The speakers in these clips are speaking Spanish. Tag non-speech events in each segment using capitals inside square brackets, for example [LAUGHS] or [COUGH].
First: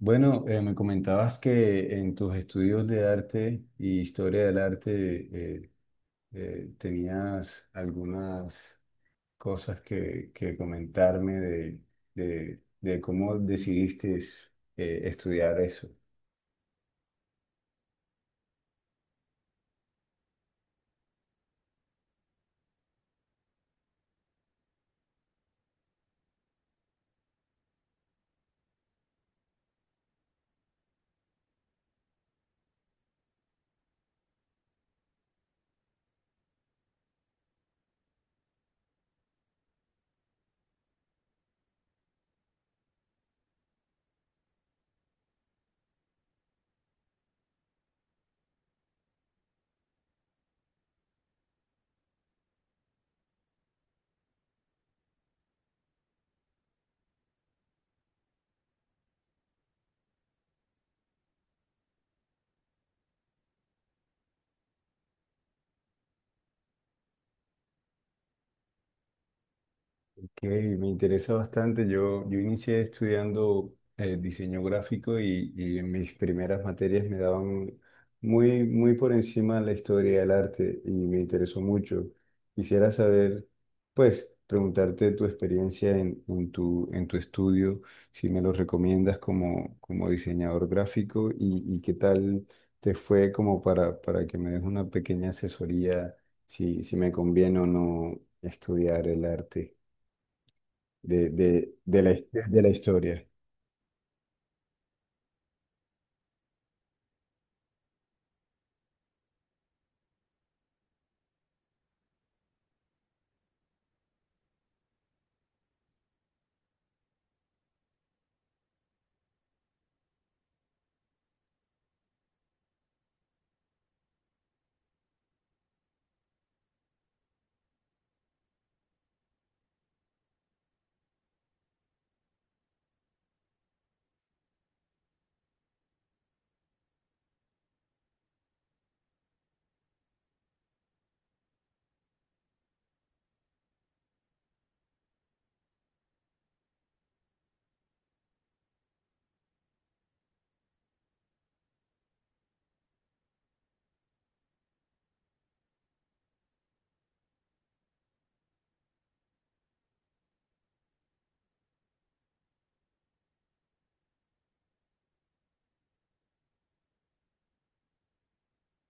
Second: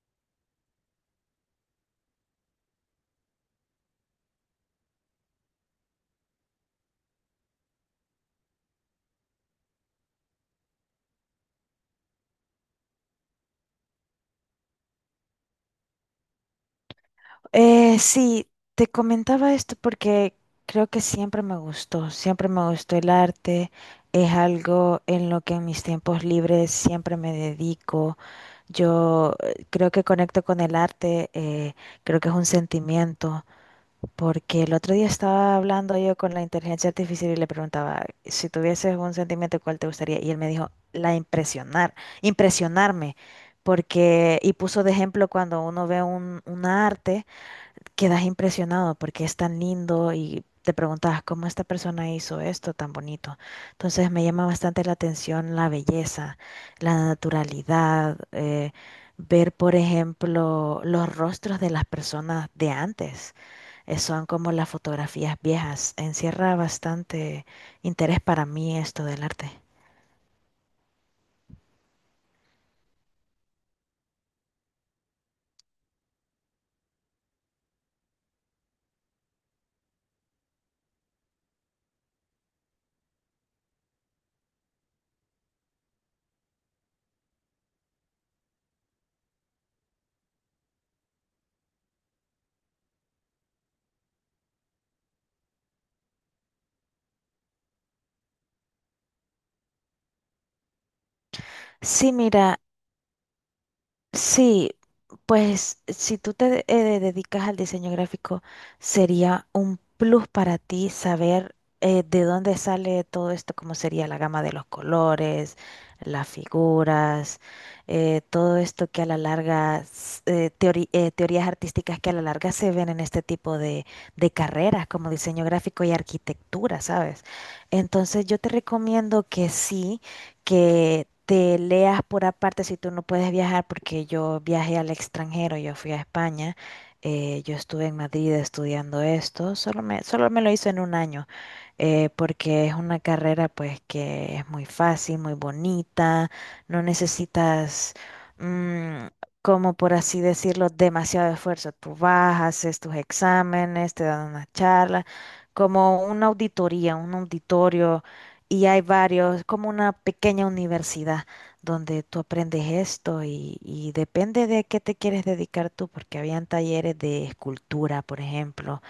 Bueno, me comentabas que en tus estudios de arte y historia del arte tenías algunas cosas que comentarme de cómo decidiste estudiar eso. Eh, sí, Te comentaba esto porque creo que siempre me gustó el arte, es algo en lo que en mis tiempos libres siempre me dedico. Yo creo que conecto con el arte, creo que es un sentimiento, porque el otro día estaba hablando yo con la inteligencia artificial y le preguntaba, si tuvieses un sentimiento, ¿cuál te gustaría? Y él me dijo, la impresionar, impresionarme, porque, y puso de ejemplo cuando uno ve un arte, quedas impresionado porque es tan lindo y te preguntas cómo esta persona hizo esto tan bonito. Entonces me llama bastante la atención la belleza, la naturalidad, ver, por ejemplo, los rostros de las personas de antes. Son como las fotografías viejas. Encierra bastante interés para mí esto del arte. Ok, me interesa bastante. Yo inicié estudiando diseño gráfico y en mis primeras materias me daban muy por encima la historia del arte y me interesó mucho. Quisiera saber, pues, preguntarte tu experiencia en tu estudio, si me lo recomiendas como, como diseñador gráfico y qué tal te fue como para que me des una pequeña asesoría si me conviene o no estudiar el arte de la, Sí, mira, de la historia. sí, pues si tú dedicas al diseño gráfico, sería un plus para ti saber de dónde sale todo esto, cómo sería la gama de los colores, las figuras, todo esto que a la larga, teorías artísticas que a la larga se ven en este tipo de carreras como diseño gráfico y arquitectura, ¿sabes? Entonces yo te recomiendo que sí, que te leas por aparte si tú no puedes viajar, porque yo viajé al extranjero, yo fui a España, yo estuve en Madrid estudiando esto, solo me lo hizo en un año, porque es una carrera pues que es muy fácil, muy bonita, no necesitas... mm, como por así decirlo, demasiado esfuerzo. Tú vas, haces tus exámenes, te dan una charla, como una auditoría, un auditorio, y hay varios, como una pequeña universidad donde tú aprendes esto y depende de qué te quieres dedicar tú, porque habían talleres de escultura, por ejemplo,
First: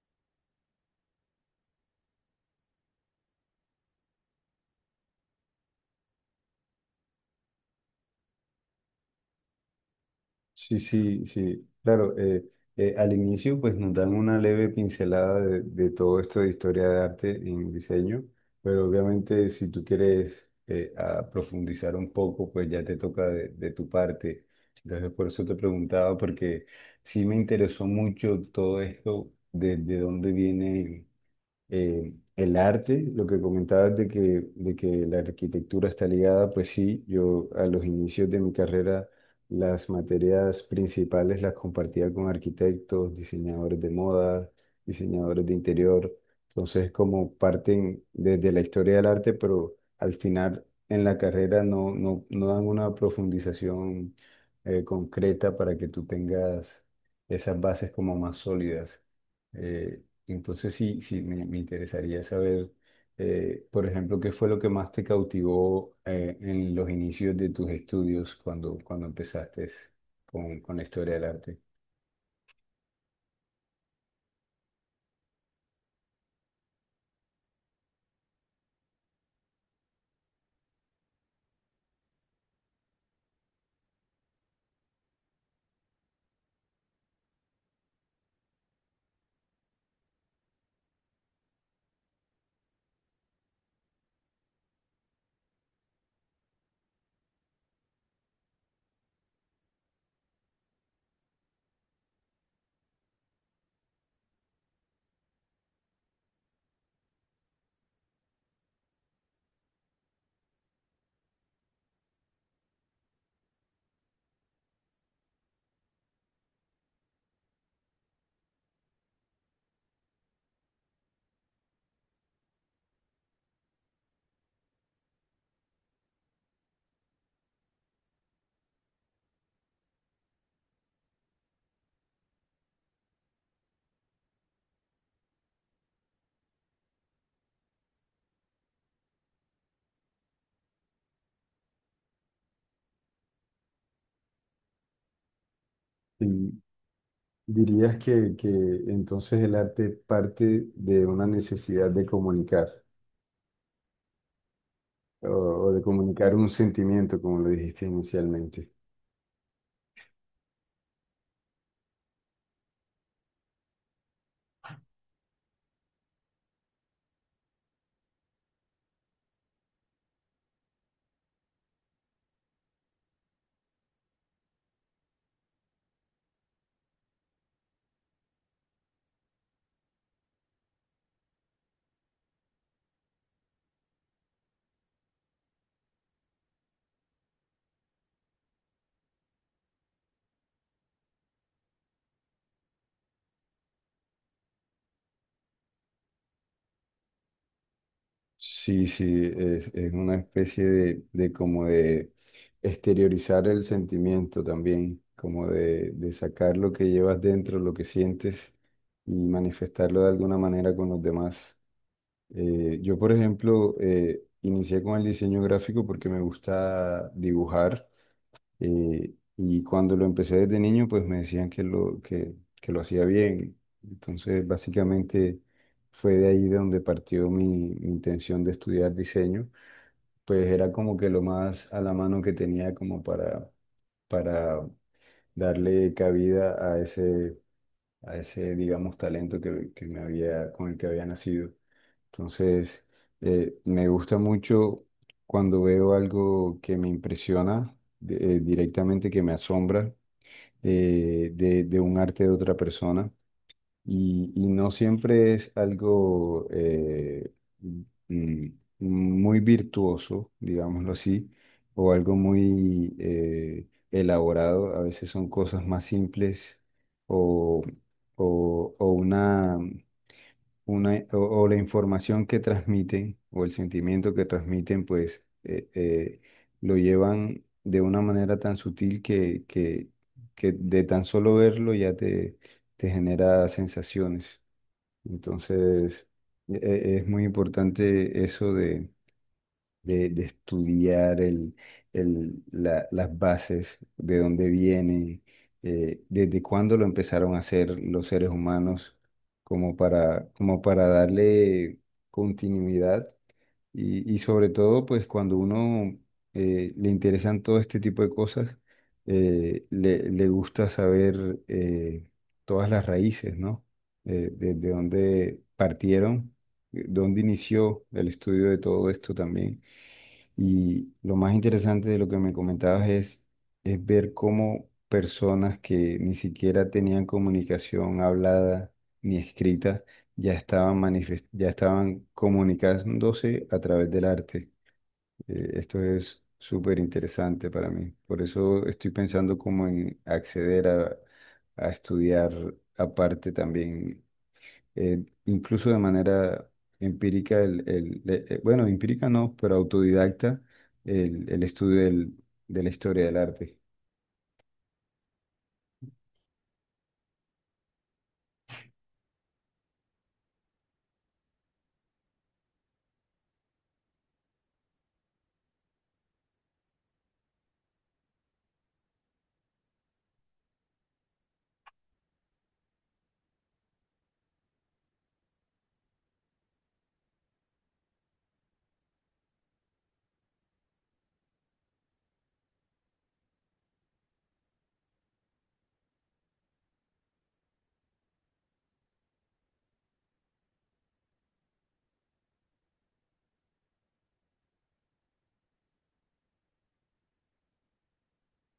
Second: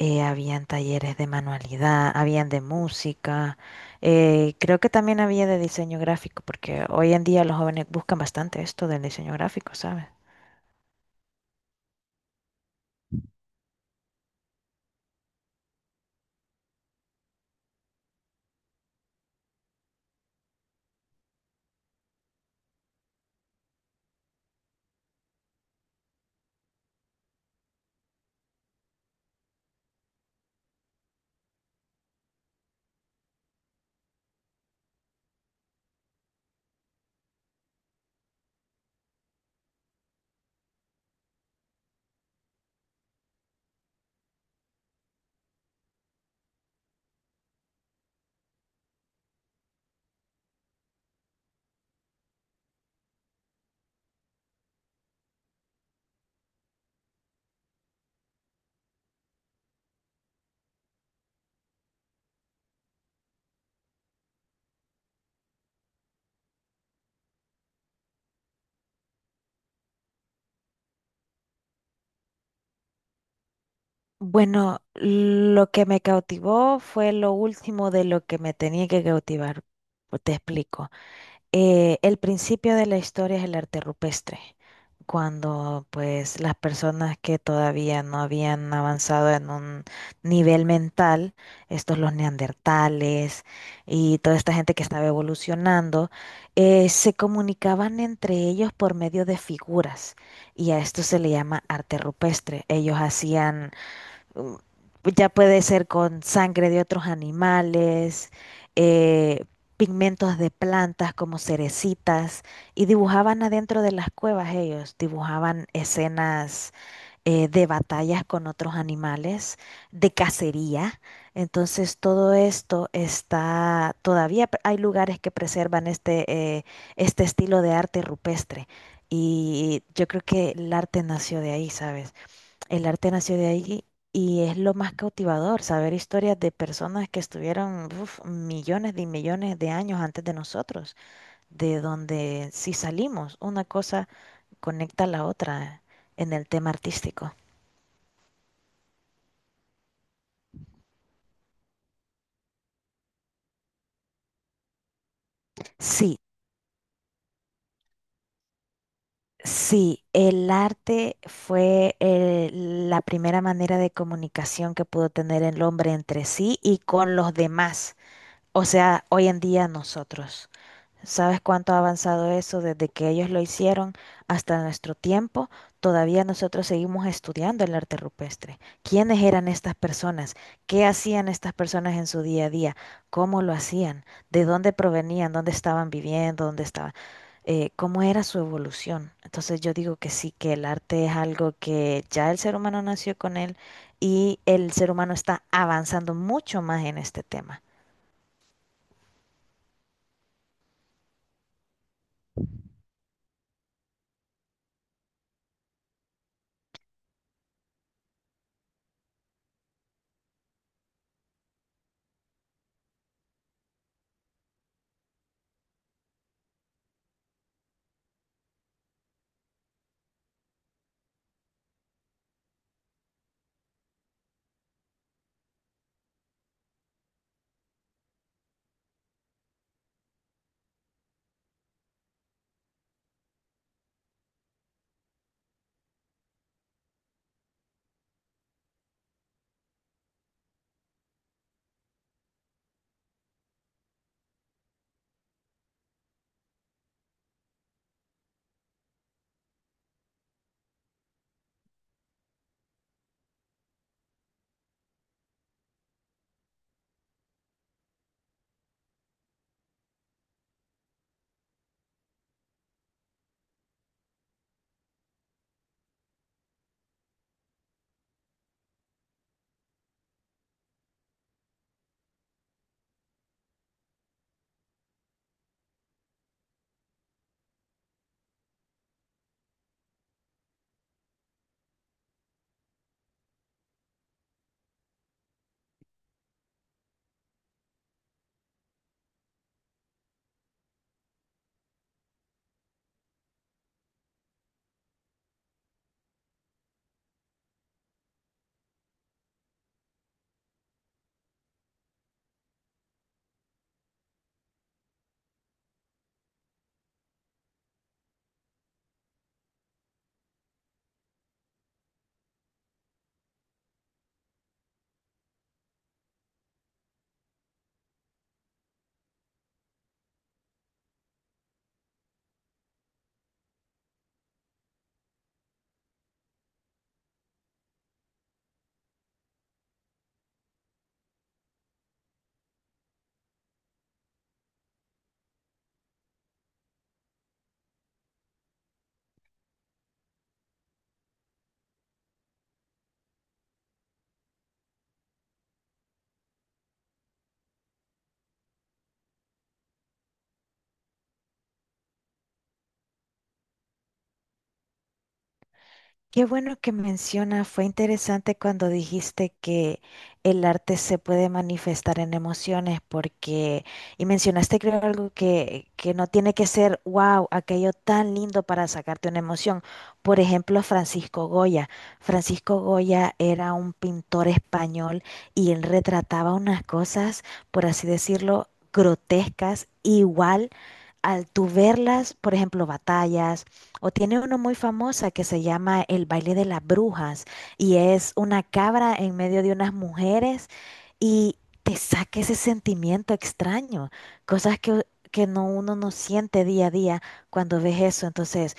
habían talleres de manualidad, habían de música, creo que también había de diseño gráfico, porque hoy en día los jóvenes buscan bastante esto del diseño gráfico, ¿sabes? Sí, sí, sí. Claro, al inicio pues nos dan una leve pincelada de todo esto de historia de arte en diseño, pero obviamente si tú quieres a profundizar un poco, pues ya te toca de tu parte. Entonces por eso te preguntaba, porque sí me interesó mucho todo esto, de dónde viene. El arte, lo que comentabas de que la arquitectura está ligada, pues sí, yo a los inicios de mi carrera las materias principales las compartía con arquitectos, diseñadores de moda, diseñadores de interior, entonces como parten desde la historia del arte, pero al final en la carrera no dan una profundización concreta para que tú tengas esas bases como más sólidas. Eh, entonces sí, sí, me interesaría saber, por ejemplo, qué fue lo que más te cautivó en los inicios de tus estudios cuando empezaste con la historia del arte. Bueno, lo que me cautivó fue lo último de lo que me tenía que cautivar. Pues te explico. El principio de la historia es el arte rupestre, cuando pues las personas que todavía no habían avanzado en un nivel mental, estos los neandertales y toda esta gente que estaba evolucionando, se comunicaban entre ellos por medio de figuras y a esto se le llama arte rupestre. Ellos hacían, mm, ya puede ser con sangre de otros animales, eh, pigmentos de plantas como cerecitas, y dibujaban adentro de las cuevas ellos, dibujaban escenas de batallas con otros animales, de cacería. Entonces todo esto está, hay lugares que preservan este este estilo de arte rupestre. Y yo creo que el arte nació de ahí, ¿sabes? El arte nació de ahí y es lo más cautivador, saber historias de personas que estuvieron uf, millones y millones de años antes de nosotros, de donde si salimos, una cosa conecta a la otra en el Y tema artístico. dirías que entonces el arte parte de una necesidad de comunicar o, o de Sí, comunicar un sentimiento, como lo dijiste inicialmente. sí, el arte fue la primera manera de comunicación que pudo tener el hombre entre sí y con los demás, o sea, hoy en día nosotros. ¿Sabes cuánto ha avanzado eso desde que ellos lo hicieron hasta nuestro tiempo? Todavía nosotros seguimos estudiando el arte rupestre. ¿Quiénes eran estas personas? ¿Qué hacían estas personas en su día a día? ¿Cómo lo hacían? ¿De dónde provenían? ¿Dónde estaban viviendo? ¿Dónde estaban? ¿Cómo era su evolución? Entonces yo digo que sí, que el arte es algo que ya el ser humano nació con él y el ser humano está avanzando mucho más en este tema. Sí, sí, es una especie de exteriorizar el sentimiento también, como de sacar lo que llevas dentro, lo que sientes y manifestarlo de alguna manera con los demás. Yo, por ejemplo, inicié con el diseño gráfico porque me gusta dibujar y cuando lo empecé desde niño, pues me decían que que lo hacía bien. Entonces, básicamente fue de ahí de donde partió mi intención de estudiar diseño. Pues era como que lo más a la mano que tenía como para darle cabida a a ese, digamos, talento que me había, con el que había nacido. Entonces, me gusta mucho cuando veo algo que me impresiona, directamente que me asombra de un arte de otra persona y no siempre es algo mm, muy virtuoso, digámoslo así, o algo muy elaborado. A veces son cosas más simples o, o, o una o la información que transmiten o el sentimiento que transmiten, pues lo llevan de una manera tan sutil que de tan solo verlo ya te genera sensaciones. Entonces, es muy importante eso de estudiar las bases, de dónde viene, desde cuándo lo empezaron a hacer los seres humanos, como para, como para darle continuidad y sobre todo, pues cuando uno le interesan todo este tipo de cosas, le gusta saber todas las raíces, ¿no? Desde dónde partieron, dónde inició el estudio de todo esto también. Y lo más interesante de lo que me comentabas es ver cómo personas que ni siquiera tenían comunicación hablada ni escrita ya ya estaban comunicándose a través del arte. Esto es súper interesante para mí. Por eso estoy pensando como en acceder a estudiar aparte también incluso de manera empírica, bueno, empírica no, pero autodidacta, el estudio de la historia del arte. Qué bueno que menciona, fue interesante cuando dijiste que el arte se puede manifestar en emociones, porque, y mencionaste creo algo que no tiene que ser, wow, aquello tan lindo para sacarte una emoción. Por ejemplo, Francisco Goya. Francisco Goya era un pintor español y él retrataba unas cosas, por así decirlo, grotescas, igual al tú verlas, por ejemplo, batallas o tiene uno muy famosa que se llama El baile de las brujas y es una cabra en medio de unas mujeres y te saca ese sentimiento extraño, cosas que no, uno no siente día a día cuando ves eso. Entonces,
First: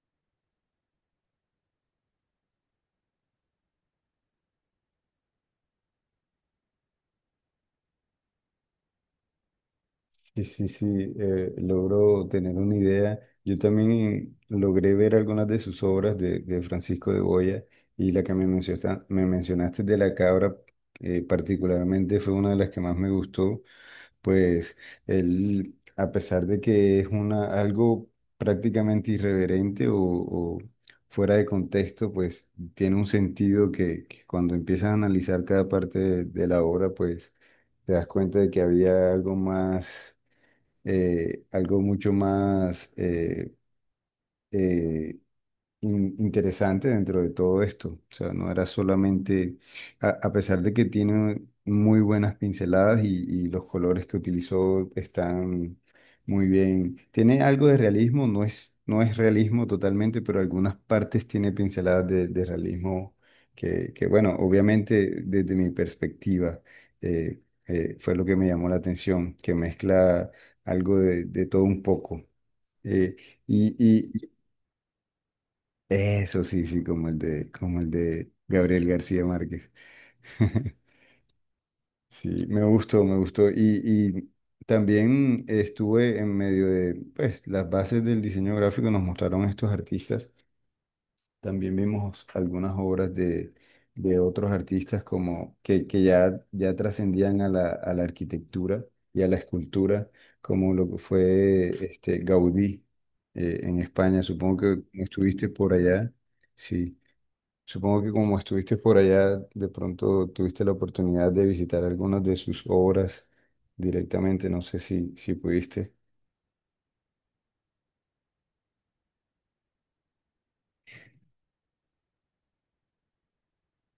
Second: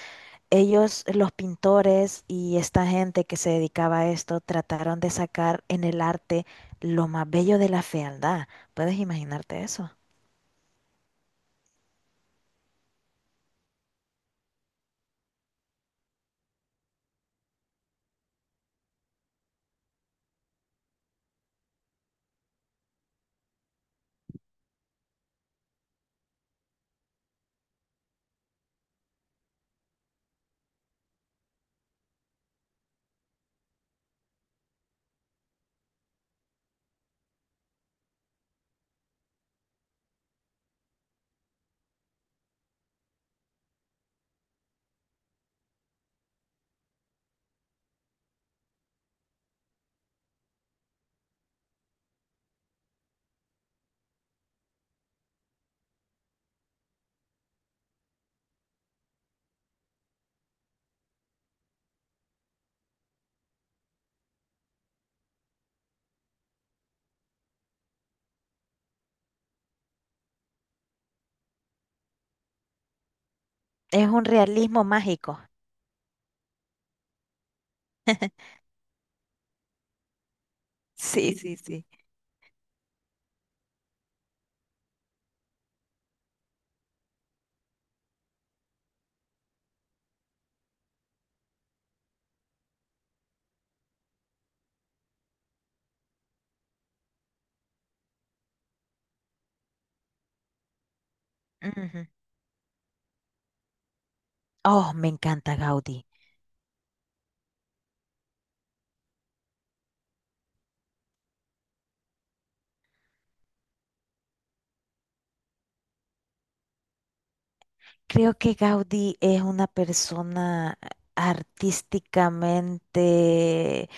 ellos, los pintores y esta gente que se dedicaba a esto, trataron de sacar en el arte lo más bello de la fealdad. ¿Puedes imaginarte eso? Sí, sí, sí, logro tener una idea. Yo también logré ver algunas de sus obras de Francisco de Goya y la que me me mencionaste de la cabra, particularmente fue una de las que más me gustó, pues él, a pesar de que es una, algo prácticamente irreverente o fuera de contexto, pues tiene un sentido que cuando empiezas a analizar cada parte de la obra, pues te das cuenta de que había algo más algo mucho más eh, interesante dentro de todo esto. O sea, no era solamente, a pesar de que tiene muy buenas pinceladas y los colores que utilizó están muy bien. Tiene algo de realismo, no es realismo totalmente, pero algunas partes tiene pinceladas de realismo bueno, obviamente desde mi perspectiva eh, fue lo que me llamó la atención, que mezcla algo de todo un poco. Eh, Es un y, realismo mágico. eso sí, sí, como el de Gabriel García Márquez. [LAUGHS] Sí, sí, sí. Sí, me gustó, me gustó. Y también estuve en medio de, pues, las bases del diseño gráfico nos mostraron estos artistas. También vimos algunas obras de otros artistas como que ya trascendían a a la arquitectura y a la escultura, como lo que fue Ujú. este, Gaudí en España. Supongo que Oh, me estuviste encanta por Gaudí. allá. Sí. Supongo que como estuviste por allá, de pronto tuviste la oportunidad de visitar algunas de sus obras directamente. No sé si pudiste. Creo que Gaudí es una persona artísticamente,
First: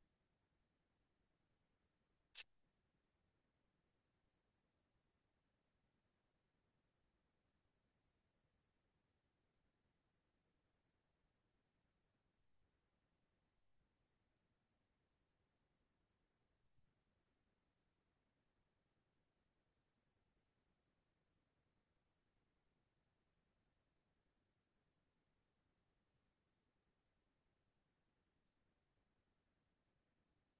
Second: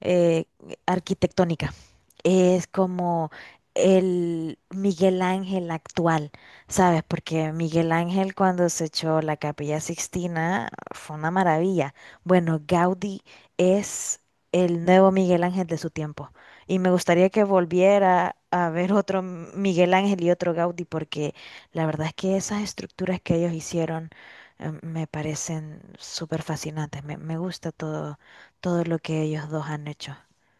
eh, arquitectónica, es como el Miguel Ángel actual, ¿sabes? Porque Miguel Ángel cuando se echó la Capilla Sixtina fue una maravilla. Bueno, Gaudí es el nuevo Miguel Ángel de su tiempo. Y me gustaría que volviera a ver Miguel Ángel y otro Gaudí, porque la verdad es que esas estructuras que ellos hicieron me parecen súper fascinantes. Me gusta todo, todo lo que ellos dos han hecho.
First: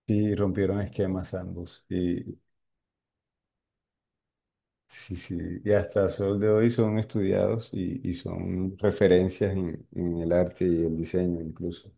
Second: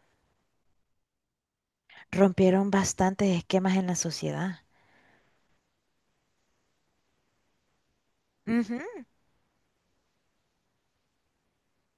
Sí, rompieron esquemas ambos. Rompieron bastantes esquemas en la sociedad. Sí, sí, y hasta sol de hoy son estudiados y son Ujú. referencias en el arte y el diseño incluso.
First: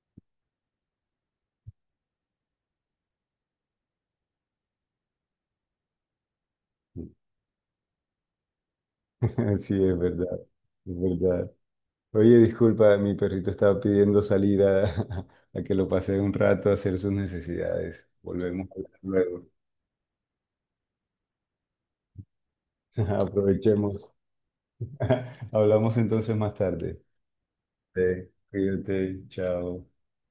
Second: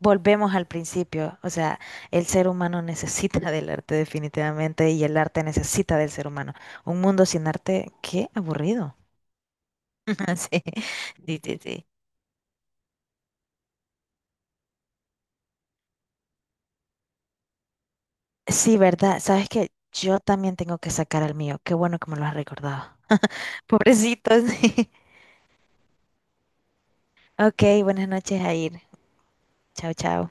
Volvemos al principio, o sea, el ser humano necesita del arte definitivamente y el arte necesita del ser humano. Un mundo sin arte, qué aburrido. [LAUGHS] Sí, es [LAUGHS] verdad, Sí, es sí, verdad. sí, sí. Oye, disculpa, mi perrito estaba pidiendo salir a, [LAUGHS] a que lo pase un rato a hacer sus necesidades. Volvemos Sí, a hablar verdad. luego. Sabes que yo también tengo que sacar al mío. Qué bueno que me lo has recordado. [LAUGHS] [LAUGHS] Aprovechemos. Pobrecitos. [LAUGHS] [LAUGHS] Hablamos entonces más tarde. Ok, Sí, buenas noches, Jair. cuídate, chao. Chao, chao.